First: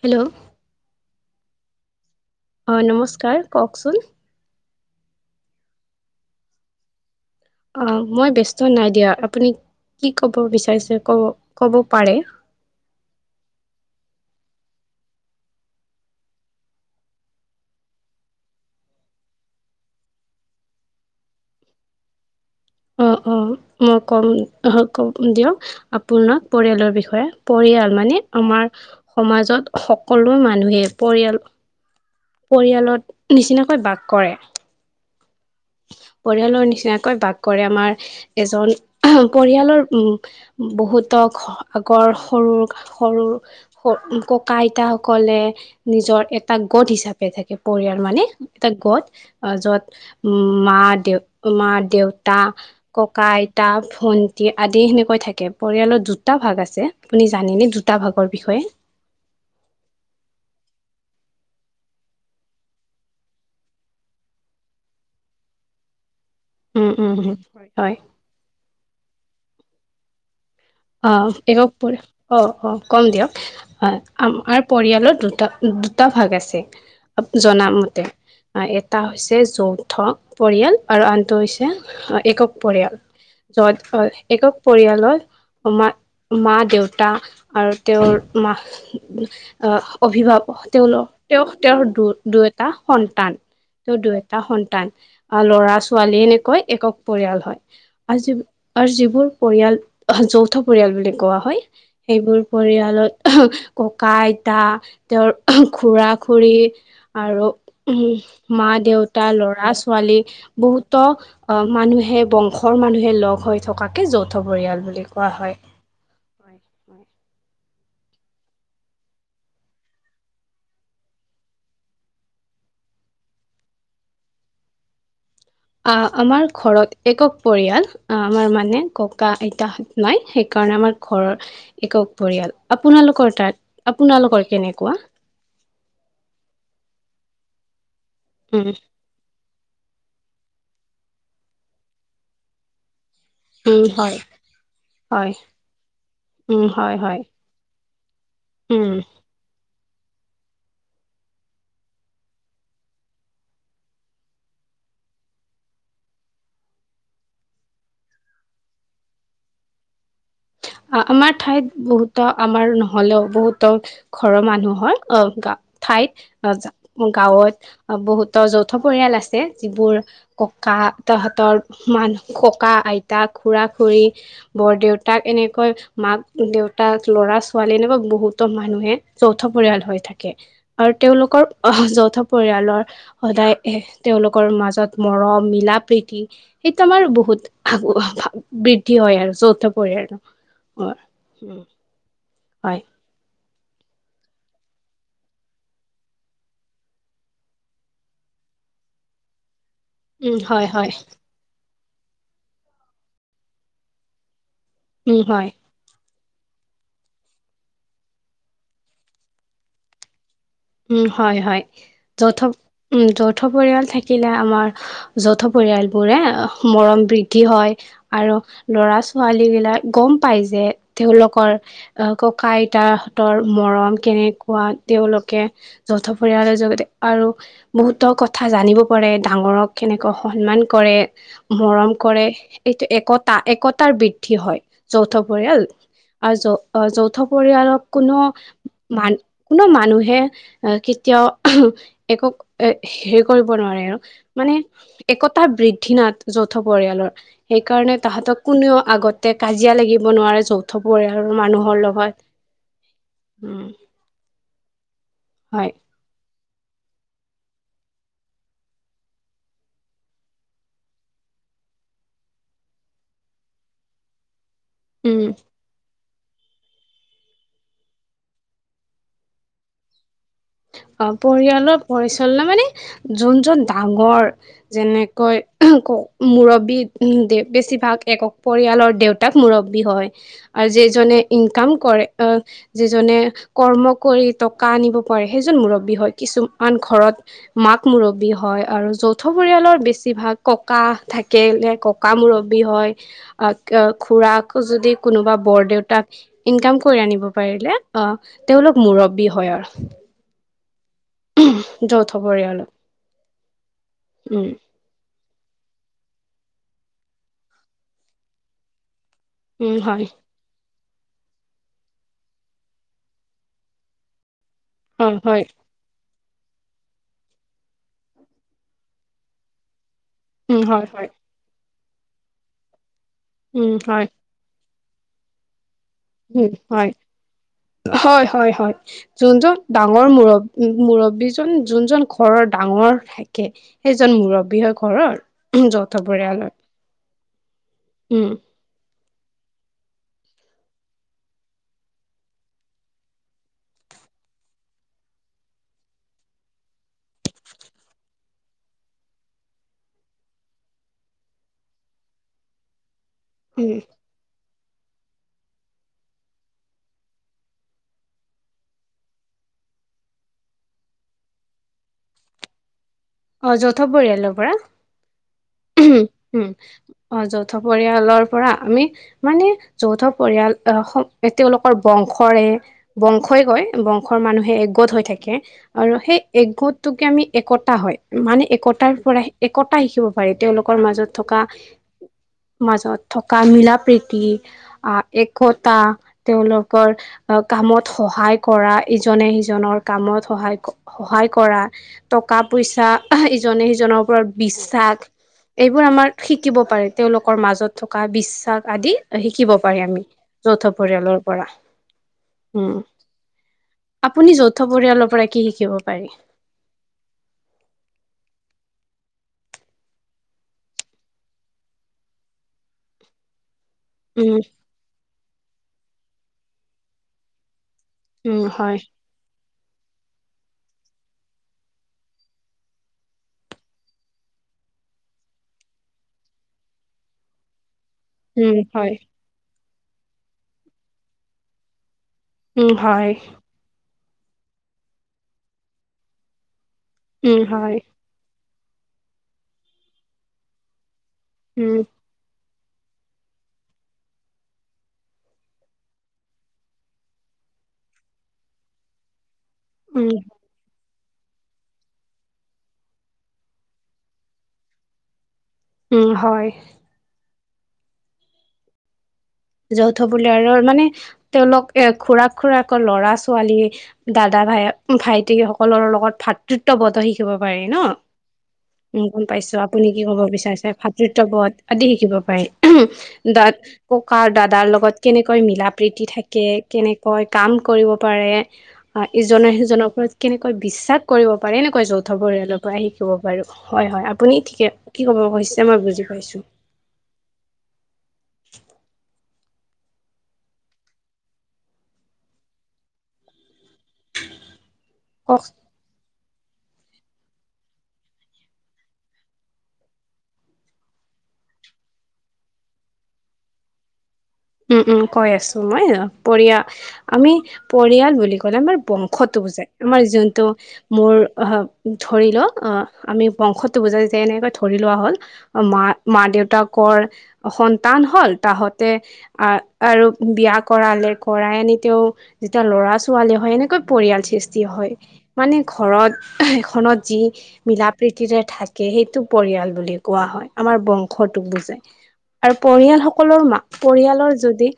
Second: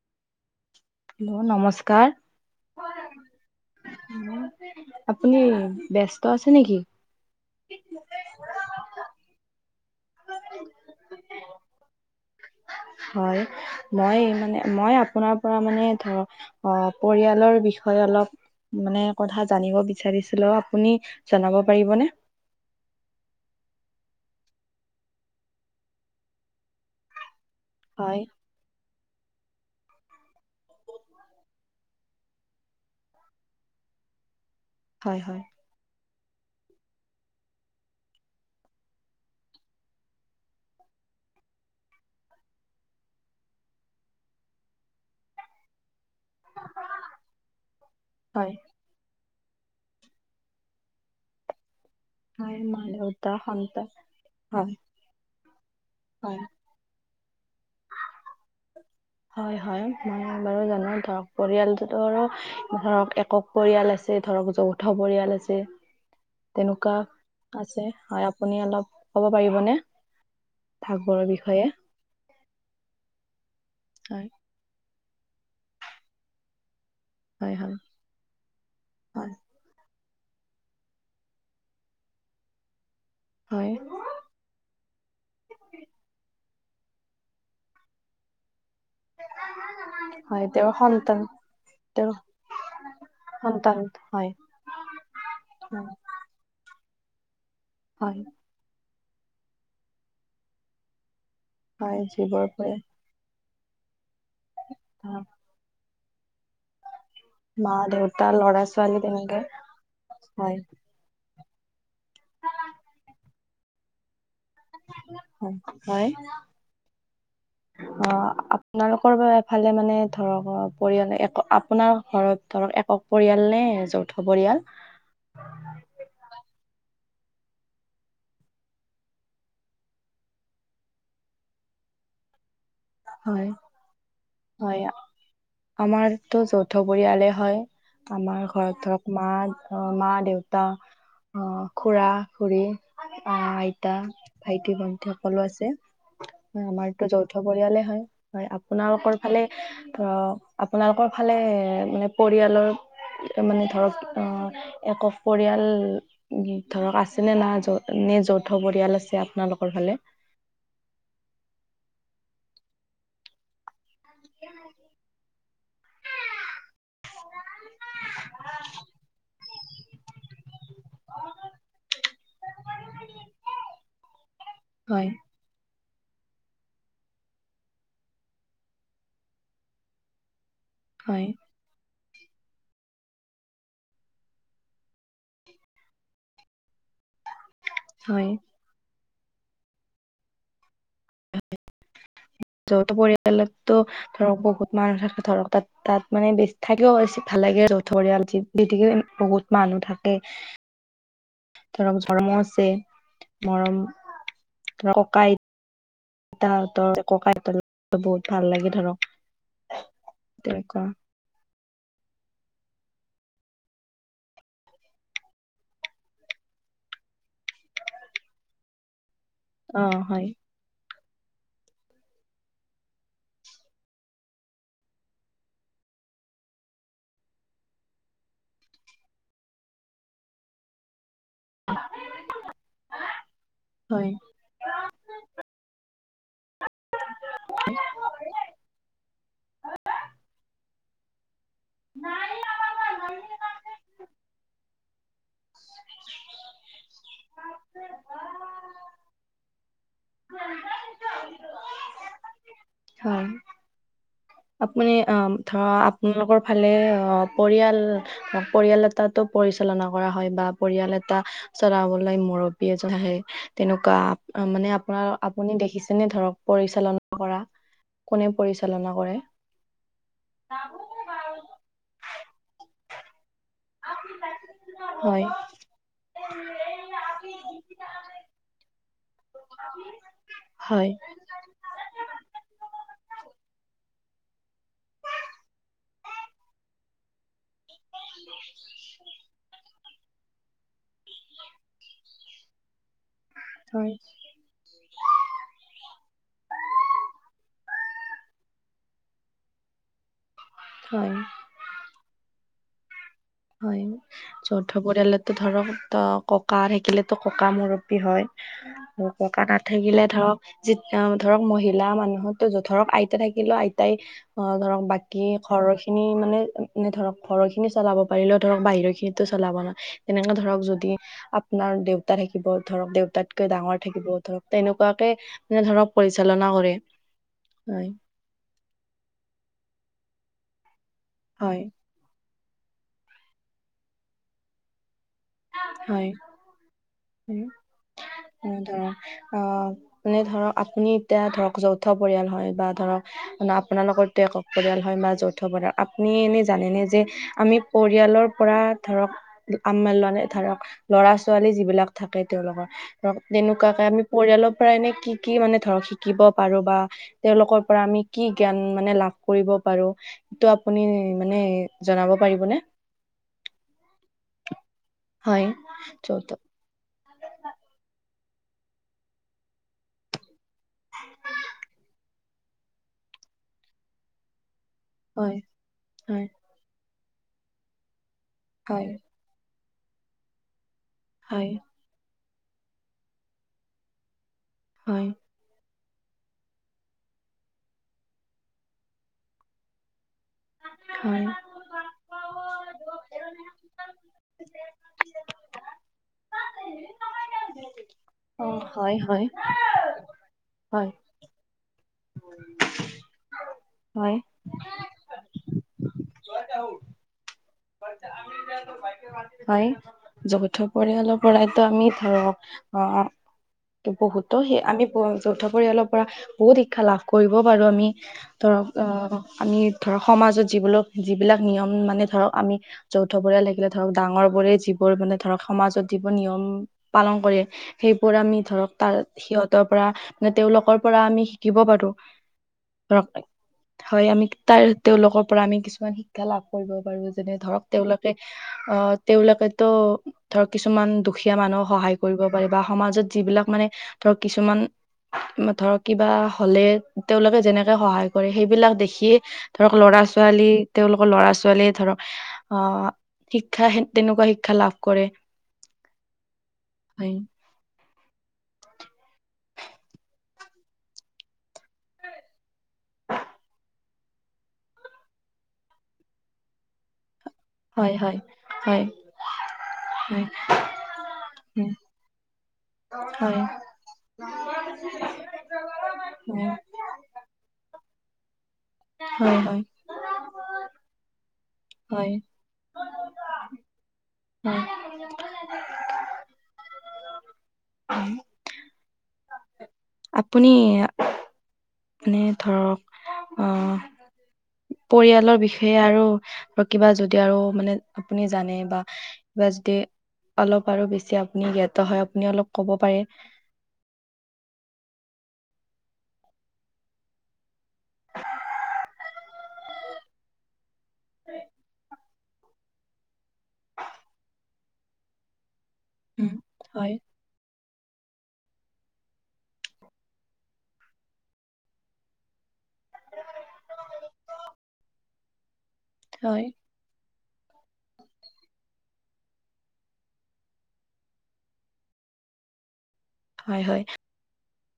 Hello hello, নমস্কাৰ। অ', নমস্কাৰ কওকচোন। আপুনি ব্যস্ত আছে নেকি? অ', মই ব্যস্ত নাই দিয়া, আপুনি কি কব বিচাৰিছে কব-কব পাৰে। হয় মই মানে, মই আপোনাৰ পৰা মানে ধৰ অ', পৰিয়ালৰ বিষয়ে অলপ মানে কথা জানিব বিচাৰিছিলো, আপুনি জনাব পাৰিবনে? অ', অ', মই কম আহ কম দিয়ক, আপোনাক পৰিয়ালৰ বিষয়ে। পৰিয়াল মানে হয়, আমাৰ সমাজত সকলো মানুহে পৰিয়াল পৰিয়ালত নিচিনাকৈ বাস কৰে। হয় হয়। পৰিয়ালৰ নিচিনাকৈ বাস কৰে আমাৰ, এজন পৰিয়ালৰ উম, বহুত [unintelligible] আগৰ সৰু-সৰু ককা আইতাসকলে নিজৰ এটা গত হিচাপে থাকে, পৰিয়াল মানে হয়, এটা গত অ', যত উম, মা দেউ, মা দে দেউতা, হয় মা ককা, দেউতা আইতা, সন্তান ভন্টি হয়, আদি সেনেকৈ থাকে, পৰিয়ালত দুটা হয়। ভাগ আছে। আপুনি জানেনে দুটা ভাগৰ বিষয়ে হয় হয়, মই বাৰু জানো ধৰক পৰিয়ালটোতো ধৰক, একক পৰিয়াল আছে, ধৰক যৌথ পৰিয়াল আছে। উম তেনেকুৱা উম আছে, হয় আপুনি অলপ ক'ব পাৰিবনে? ভাগবোৰৰ অ', বিষয়ে হয়, একক [unintelligible] অ', অ', কম দিয়ক অ', হয়, আমাৰ পৰিয়ালত দুটা-দুটা ভাগ আছে। হয়, জনামতে এটা হয়। হৈছে যৌথ পৰিয়াল আৰু আনটো হৈছে একক পৰিয়াল। হয় য'ত গৈ একক পৰিয়ালৰ মা মা দেউতা আৰু তেওঁৰ মা অ' হয় অভিভাৱক তেওঁৰ তেওঁলোক সন্তান তেওঁ তেওঁৰ দু দুইটা সন্তান। তেওঁ দুই এটা সন্তান আহ ল'ৰা হয় ছোৱালী এনেকৈ একক। পৰিয়াল হয় আ হয় যি আৰু যিবোৰ পৰিয়াল যৌথ পৰিয়াল বুলি কোৱা হয়। সেইবোৰৰ যিবোৰ পৰে পৰিয়ালত ককা-আইতা আহ, তেওঁৰ খুৰা খুৰী আৰু মা উম, দেউতা ল'ৰা ছোৱালী মা-দেউতা তেনেকে ল'ৰা ছোৱালী হয় বহুতো মানুহে বংশৰ মানুহে লগ হৈ থকাকে যৌথ পৰিয়াল বুলি কোৱা হয়। হয়, হয়। [unintelligible] অ' আপোনালোকৰ এফালে মানে ধৰক পৰিয়াল আপোনাৰ ঘৰত ধৰক একক পৰিয়াল নে যৌথ পৰিয়াল? আহ আমাৰ ঘৰত একক পৰিয়াল। আমাৰ মানে ককা আইতাহত নাই সেই কাৰণে আমাৰ ঘৰৰ একক পৰিয়াল। আপোনালোকৰ হয় তাত আপোনালোকৰ হয় কেনেকুৱা? আমাৰতো যৌথ পৰিয়ালে হয়। আমাৰ উম ঘৰত ধৰক মা অ' মা দেউতা অ' খুৰা-খুৰী অ' উম আইতা হয় ভাইটি ভন্টি হয় সকলো আছে। উম হয় আমাৰতো হয় যৌথ পৰিয়ালে হয়, হয়। উম আপোনালোকৰ ফালে ধৰক আপোনালোকৰ ফালে মানে পৰিয়ালৰ মানে ধৰক অ' একক পৰিয়াল ধৰক আছেনে নাই যৌ এনে যৌথ পৰিয়াল আছে আপোনালোকৰ ফালে? আমাৰ ঠাইত বহুতো আমাৰ নহ'লেও বহুতো ঘৰৰ মানুহ হয় অ' গা ঠাইত আহ গাঁৱত বহুতো যৌথ পৰিয়াল আছে, যিবোৰ ককা ককা তাহাঁতৰ মানুহ ককা-আইতাক খুৰা খুৰী বৰ হয় দেউতাক এনে মাক দেউতা ল'ৰা ছোৱালী এনেকৈ বহুতো মানুহে যৌথ পৰিয়াল হৈ থাকে। আৰু হয় তেওঁলোকৰ অহ যৌথ পৰিয়ালৰ, সদায় এ তেওঁলোকৰ মাজত মৰম, মিলা প্ৰীতি, সেইটো আমাৰ বহুত বৃদ্ধি হয় আৰু যৌথ পৰিয়ালৰ, অ, উম। যৌথ পৰিয়ালত ধৰক বহুত মানুহ থাকে ধৰক তাত তাত মানে বেছি থাকেও বেছি ভাল লাগে আৰু ধৰিয়ালি গতিকে বহুত মানুহ থাকে হয় হয় ধৰক ধৰ্ম আছে, মৰম, ধৰক উম ককা আইত হয় তাহঁতৰ, ককাআইতাহঁতৰ বহুত ভাল লাগে ধৰক তেনেকুৱা উম, হয়-হয় যৌথ উম, যৌথ পৰিয়াল থাকিলে আমাৰ যৌথ পৰিয়ালবোৰে মৰম বৃদ্ধি হয়। আৰু লৰা-ছোৱালী বিলাক অ', গম হয়। পাই যে তেওঁলোকৰ অ, ককা-আইতাহঁতৰ মৰম কেনেকুৱা তেওঁলোকে যৌথ পৰিয়ালৰ জগদে আৰু বহুতো কথা জানিব পাৰে ডাঙৰক কেনেকুৱা সন্মান মান কৰে মৰম কৰে এইটো একতা-একতাৰ হয়, বৃদ্ধি হয় যৌথ পৰিয়াল। আৰু যৌ আহ, যৌথ পৰিয়ালক কোনো মান কোনো মানুহে অ, কেতিয়াও একক এ হেৰি কৰিব নোৱাৰে আৰু মানে একত [unintelligible] বৃদ্ধি নাট যৌথ পৰিয়ালৰ সেইকাৰণে তাহাঁতক কোনেও আগতে কাজিয়া লাগিব নোৱাৰে যৌথ পৰিয়ালৰ মানুহৰ লগত। হয় উম আপুনি অ, ধৰা হয় আপোনালোকৰ ফালে অহ, পৰিয়াল-পৰিয়াল এটাতো পৰিচালনা কৰা হয় বা পৰিয়াল এটা চৰাবলৈ মুৰব্বী এজন আহে তেনেকুৱা অ, মানে আপোনাৰ উম আপুনি দেখিছেনে ধৰক পৰিচালনা কৰা কোনে পৰিচালনা কৰে? [unintelligible] অ, পৰিয়ালৰ পৰিচালনা মানে যোনজন ডাঙৰ হয়, যেনেকৈ ক'ক মুৰব্বী বেছিভাগ এক ক'ক পৰিয়ালৰ তাক মুৰব্বী হয় আৰু হয়। যিজনে ইনকাম কৰে অ, যিজনে কৰ্ম কৰি টকা আনিব পাৰে সেইজন মুৰব্বী হয় কিছুমান ঘৰত মাক মুৰব্বী হয় আৰু যৌথ পৰিয়ালৰ বেছি বেছিভাগ ককা থাকে এ ককা মুৰব্বী হয়। হয়। খুৰাক যদি কোনোবা বৰ দেউতাক ইনকাম কৰি আনিব পাৰিলে অ তেওঁলোক মুৰব্বী হয় অ হয়, যৌথ পৰিয়াল হয় যৌথ পৰিয়ালত টো ধৰক অ ককা থাকিলেতো ককা মুৰ্বী হয় ককা উম, নাথাকিলে হয়, ধৰক যি ধৰক মহিলা মানুহতো ধৰক আইতা থাকিলেও আইতাই অ ধৰক হয়, বাকী হয়, ঘৰৰ খিনি মানে ধৰক ঘৰ খিনি চলাব পাৰিলেও ধৰক বাহিৰৰ খিনিতো চলাব ন তেনেকে ধৰক উম, হয়, যদি হয়, আপোনাৰ দেউ দেউতা থাকিব ধৰক দেউতাতকৈ উম, ডাঙৰ হয়, থাকিব ধৰক তেনেকুৱাকে মানে ধৰক পৰিচালনা উম কৰে হয় হয় হয় হয় যোনজন ডাঙৰ মুৰব্ উম মুৰব্বীজন হয় যোনজন ঘৰৰ ডাঙৰ থাকে সেইজন মুৰব্বী হয় ঘৰৰ যৌথ পৰিয়াল উম উম ধৰক অ মানে ধৰক আপুনি এতিয়া ধৰক যৌথ পৰিয়াল হয় বা ধৰক আপোনালোকৰ একক পৰিয়াল হয় বা যৌথ পৰিয়াল আপুনি এনেই জানেনে যে আমি পৰিয়ালৰ পৰা ধৰক আমাৰ লানে ধৰক ল'ৰা ছোৱালী যিবিলাক থাকে তেওঁলোকৰ ধৰক উম। তেনেকুৱাকে আমি পৰিয়ালৰ পৰাই এনে কি কি মানে ধৰক শিকিব পাৰো বা তেওঁলোকৰ পৰা আমি কি জ্ঞান মানে লাভ কৰিব পাৰোঁ, সেইটো আপুনি মানে জনাব পাৰিবনে? অ' যৌথ পৰিয়ালৰ পৰা। হয় যৌথ উম, অ' যৌথ পৰিয়ালৰ পৰা আমি মানে যৌথ পৰিয়াল অহ'খ তেওঁলোকৰ বংশ কৰে বংশই কয়, বংশৰ মানুহে একগোট হৈ থাকে হয় আৰু সেই হয় একগোট তোক আমি একতা হয়, মানে হয় একতাৰ পৰাহে, একতা শিকিব পাৰি তেওঁলোক তেওঁ লোকৰ মাজত থকা হয় মাজত থকা মিল প্ৰীতি অ' হয় একতাৰ। তেওঁলোকৰ কামত সহায় কৰা ইজনে সিজনৰ কামত। সহায় হয়। সহায় কৰা, টকা, পইচা ইজনে সিজনৰ ওপৰত বিশ্বাস। এইবোৰ আমাৰ শিকিব পাৰে, তেওঁলোকৰ মাজত থকা বিশ্বাস অ', তাক আদি হয়, হয়, শিকিব পাৰি আমি যৌথ হয়, পৰিয়ালৰ পৰা উম। হয়, আপুনি যৌথ পৰিয়ালৰ পৰা কি শিকিব পাৰি? হয়, যৌথ পৰিয়ালৰ পৰাইতো আমি ধৰক আহ বহুতো উম সেই আমি যৌথ পৰিয়ালৰ পৰা বহুত শিক্ষা লাভ কৰিব পাৰোঁ আমি। উম ধৰ হয় অ' আমি ধৰক সমাজত যিবিলাক যিবিলাক নিয়ম মানে ধৰক আমি যৌথ পৰিয়াল সেই ধৰক ডাঙৰ বোৰে যিবোৰ মানে ধৰক সমাজত যিবোৰ নিয়ম পালন কৰে। সেইবোৰৰ, আমি উম ধৰক হয় তাৰ সিহঁতৰ পৰা মানে তেওঁওলোকৰ পৰা আমি শিকিব পাৰোঁ। উম, হয়। হয়, আমি তাৰ তেওঁলোকৰ পৰা আমি কিছুমান শিক্ষা লাভ কৰিব পাৰোঁ যেনে উম ধৰক হয় তেওঁলোকে অ' তেওঁলোকেতো ধৰ কিছুমান দুখীয়া মানুহক উম সহায় কৰিব পাৰে। বা সমাজত যিবিলাক মানে ধৰ কিছুমান ধৰক কিবা হ'লে তেওঁলোকে যেনেকে সহায় কৰে সেইবিলাক দেখিয়ে। ধৰক ল'ৰা উম ছোৱালী তেওঁলোকৰ ল'ৰা ছোৱালীয়ে ধৰক আহ। শিক্ষা সেই তেনেকুৱা শিক্ষা লাভ কৰে। উম, হয়। হয় যৌথ পৰিয়ালৰ মানে তেওঁলোক এ খুৰা খুৰাককৰ ল'ৰা-ছোৱালী, দাদা ভায়েক ভাইটি সকলৰ লগত ভাতৃত্ববধ শিকিব পাৰি ন। হয় হয় হয় উম, গ'ম পাইছোঁ। আপুনি কি হয় হয় ক'ব বিচাৰিছে ভাতৃত্ববধ আদি শিকিব পাৰে। দা ককা দাদাৰ লগত কেনেকৈ মিলা প্ৰীতি থাকে, কেনেকৈ কাম কৰিব পাৰে। হয় ইজনে হয় সিজনৰ ওপৰত কেনেকৈ বিশ্বাস কৰিব পাৰে। এনেকুৱয় হয় যৌথ পৰিয়ালৰ পৰা শিকিব বাৰু হয়, হয়। আপুনি হয় ঠিকে কি ক'ব কৈছে, মই বুজি পাইছোঁ। [unintelligible] [unintelligible] আপুনি মানে ধৰক আহ পৰিয়ালৰ কওক বিষয়ে আৰু কিবা, যদি আৰু মানে আপুনি জানে বা কিবা যদি অলপ আৰু বেছি আপুনি জ্ঞাত হয়, আপুনি অলপ ক'ব পাৰে। উম, উম, কৈ আছোঁ মই পৰিয়াল আমি পৰিয়াল বুলি ক'লে মই বংশটো বুজ মই জোনটোৰ। মোৰ অহ, ধৰি ল, অ', আমি বংশটো বুজাই যে, এনেকৈ ধৰি লোৱা হ'ল মা, মা হয় দেউতাকৰ সন্তান হ'ল, তহঁতে আ-আৰু বিয়া কৰালে, কৰাই আনি তেওঁ যেতিয়া ল'ৰা ছোৱালী হয়, এনেকৈ পৰিয়াল সৃষ্টি হয়, মানে ঘৰত হয় এখনত যি মিলা প্ৰীতিৰে থাকে সেইটো পৰিয়াল বুলি কোৱা হয়, আমাৰ বংশটোক বুজাই আৰু পৰিয়ালসক সকলো হয় হয় মা-পৰিয়ালৰ যদি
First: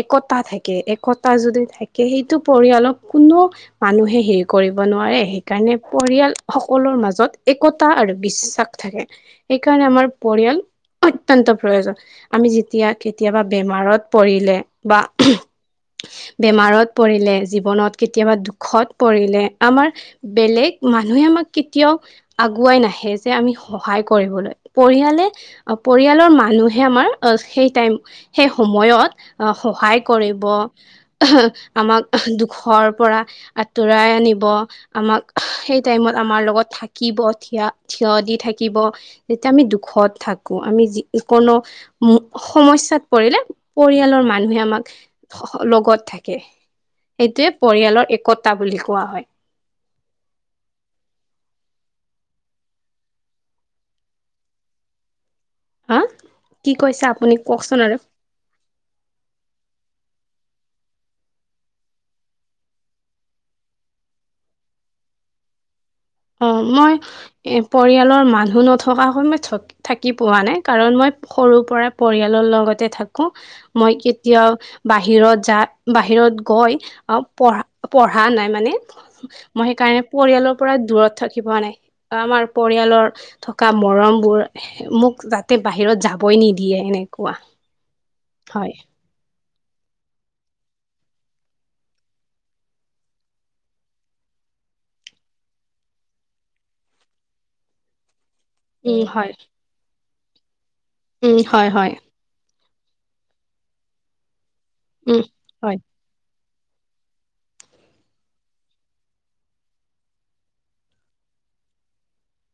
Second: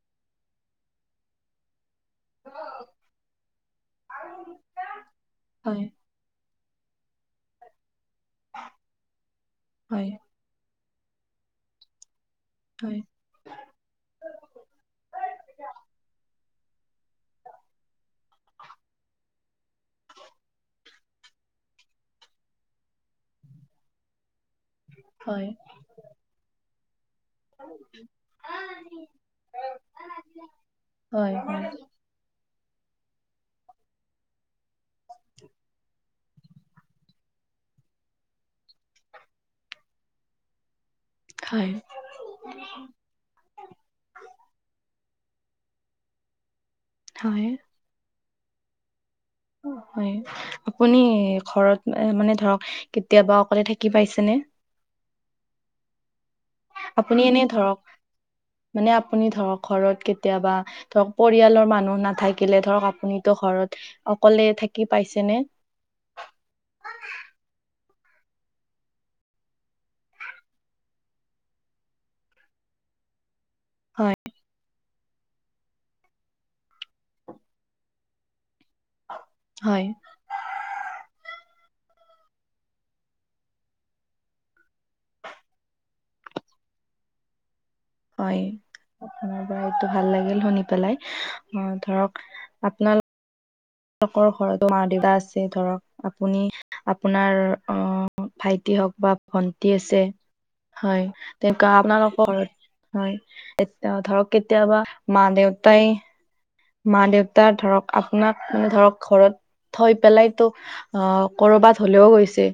একতা থাকে, একতা যদি থাক সেইটো পৰিয়ালক কোনো মানুহে হেৰি কৰিব নোৱাৰে, সেইকাৰণে হয় পৰিয়াল সকলৰ মাজত একতা আৰু বিশ্বাস থাকে সেইকাৰণে আমাৰ হয় পৰিয়াল অত্যন্ত প্ৰয়োজন আমি যেতিয়া হয় কেতিয়াবা বিপদত পৰিলে বা বেমাৰত পৰিলে জীৱনত কেতিয়াবা দুখত পৰিলে আমাৰ বেলেগ মানুহে আমাক কেতিয়াও আগুৱাই নাহে যে আমি সহায় কৰিবলৈ। পৰিয়ালে হয় পৰিয়ালৰ মানুহে আমাৰ সেই টাইম সেই সময়ত সহায় কৰিব, হয় হয় আমাক দুখৰ পৰা আঁতৰাই আনিব, আমাক সেই টাইমত আমাৰ লগত থাকিব থিয়া থিয় দি থাকিব যেতিয়া আমি দুখত থাকো। আমি যি ইকন হয় মো সমস্যাত লে পৰিয়ালৰ মানুহে আমাক লগত থাকে হয় সেইটোৱে পৰিয়ালৰ এক কতা বুলি কোৱা হয়। অ। হয়, আপুনি ঘৰত মানে ধৰক কেতিয়াবা অকলে থাকি পাইছেনে? [inaudible] হা কি কৈছে আপুনি এনে কওকচোন ধৰক আৰু মানে আপুনি ধৰক ঘৰত কেত কেতিয়াবা ধৰক পৰিয়ালৰ মানুহ নাথাকিলে ধৰক আপুনিতো ঘৰত অকলে থাকি পাইছেনে? [inaudible] অ মই এ পৰিয়ালৰ মানুহ নথকাকৈ মই থ থাকি পোৱা নাই। কাৰণ মই সৰু পৰাই পৰিয়ালৰ লগতে থাকো মই হয় কেতিয়াও বাহিৰত যা বাহিৰত গৈ অ পঢ়া পঢ়া নাই মানে। মই হয় সেইকাৰণে পৰিয়ালৰ পৰা দূৰত থাকি পোৱা নাই আমাৰ পৰিয়ালৰ থকা মৰমবোৰ মোক যাতে বাহিৰত যা বই নিদিয়ে এনেকুৱা। হয়। এইটো ভাল লাগিল শুনি পেলাই, অ ধৰক আপোনা লোকৰ ঘৰতো মা দেউতা আছে ধৰক আপুনি আপোনাৰ অ ভাইটি হওক উম বা হয় ভন্টি আছে। হয় উম তেনকা হয় হয় আপোনালোকৰ হয় এ ধৰক কেতিয়াবা উম মা হয় দেউতাই - মা দেউতাৰ ধৰক আপোনাক মানে ধৰক ঘৰত থৈ পেলাইতো আহ কৰবাত হলেও গৈছে।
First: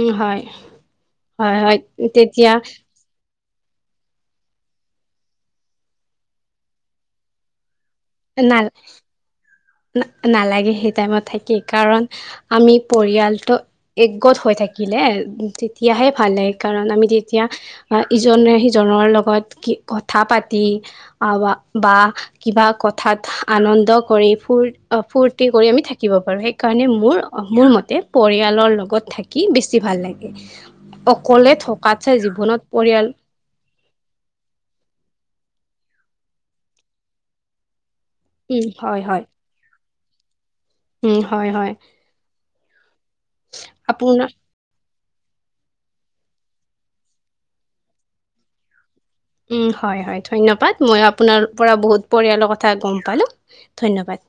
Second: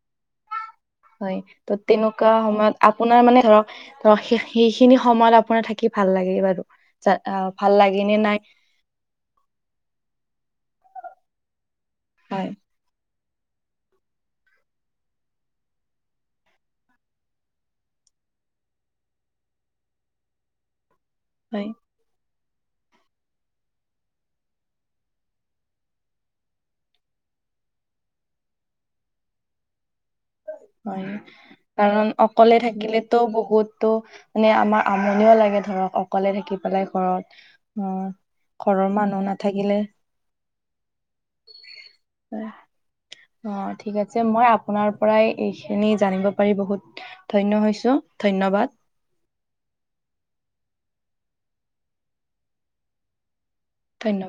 উম, হয়। হয় ত'তেনেকুৱা সময়ত আপোনাৰ মানে ধৰক ত' সেইখিনি সময়ত আপোনাৰ থাকি ভাল লাগে বাৰু যা ভাল লাগে। গেনে নাই? না নালাগে সেই টাইমত থাকি কাৰণ হয় আমি পৰিয়াল ত'একগত হৈ থাকিলে তেতিয়াহে ভাল লাগে কাৰণ আমি তেতিয়া ইজন নে সিজনৰ লগত কি কথা পাতি আৱা হয় বা কিবা কথাত আনন্দ কৰি ফুৰ্ত অ, ফূৰ্তি কৰি আমি থাকিব পাৰোঁ সেইকাৰণে মোৰ-মোৰ মতে পৰিয়ালৰ লগত থাকি বেছি ভাল লাগ হয় কাৰণ অকলে জীৱনত পৰিয়াল থাকিলেতো বহুতো মানে আমাৰ আমনিও লাগে ধৰক অকলে থাকি পেলাই ঘৰত আহ উম ঘৰৰ হয় হয় মানুহ নাথাকিলে উম, হয়-হয়। হয় অ, ঠিক আছে মই আপোনাৰ পৰাই এইখিনি জানিব পাৰি বহুত ধন্য হৈছো ধন্যবাদ। উম, হয়-হয় ধন্যবাদ মইয় আপোনাৰ বহুত পৰিয়ালৰ কথা গম পালোঁ। ধন্যবাদ।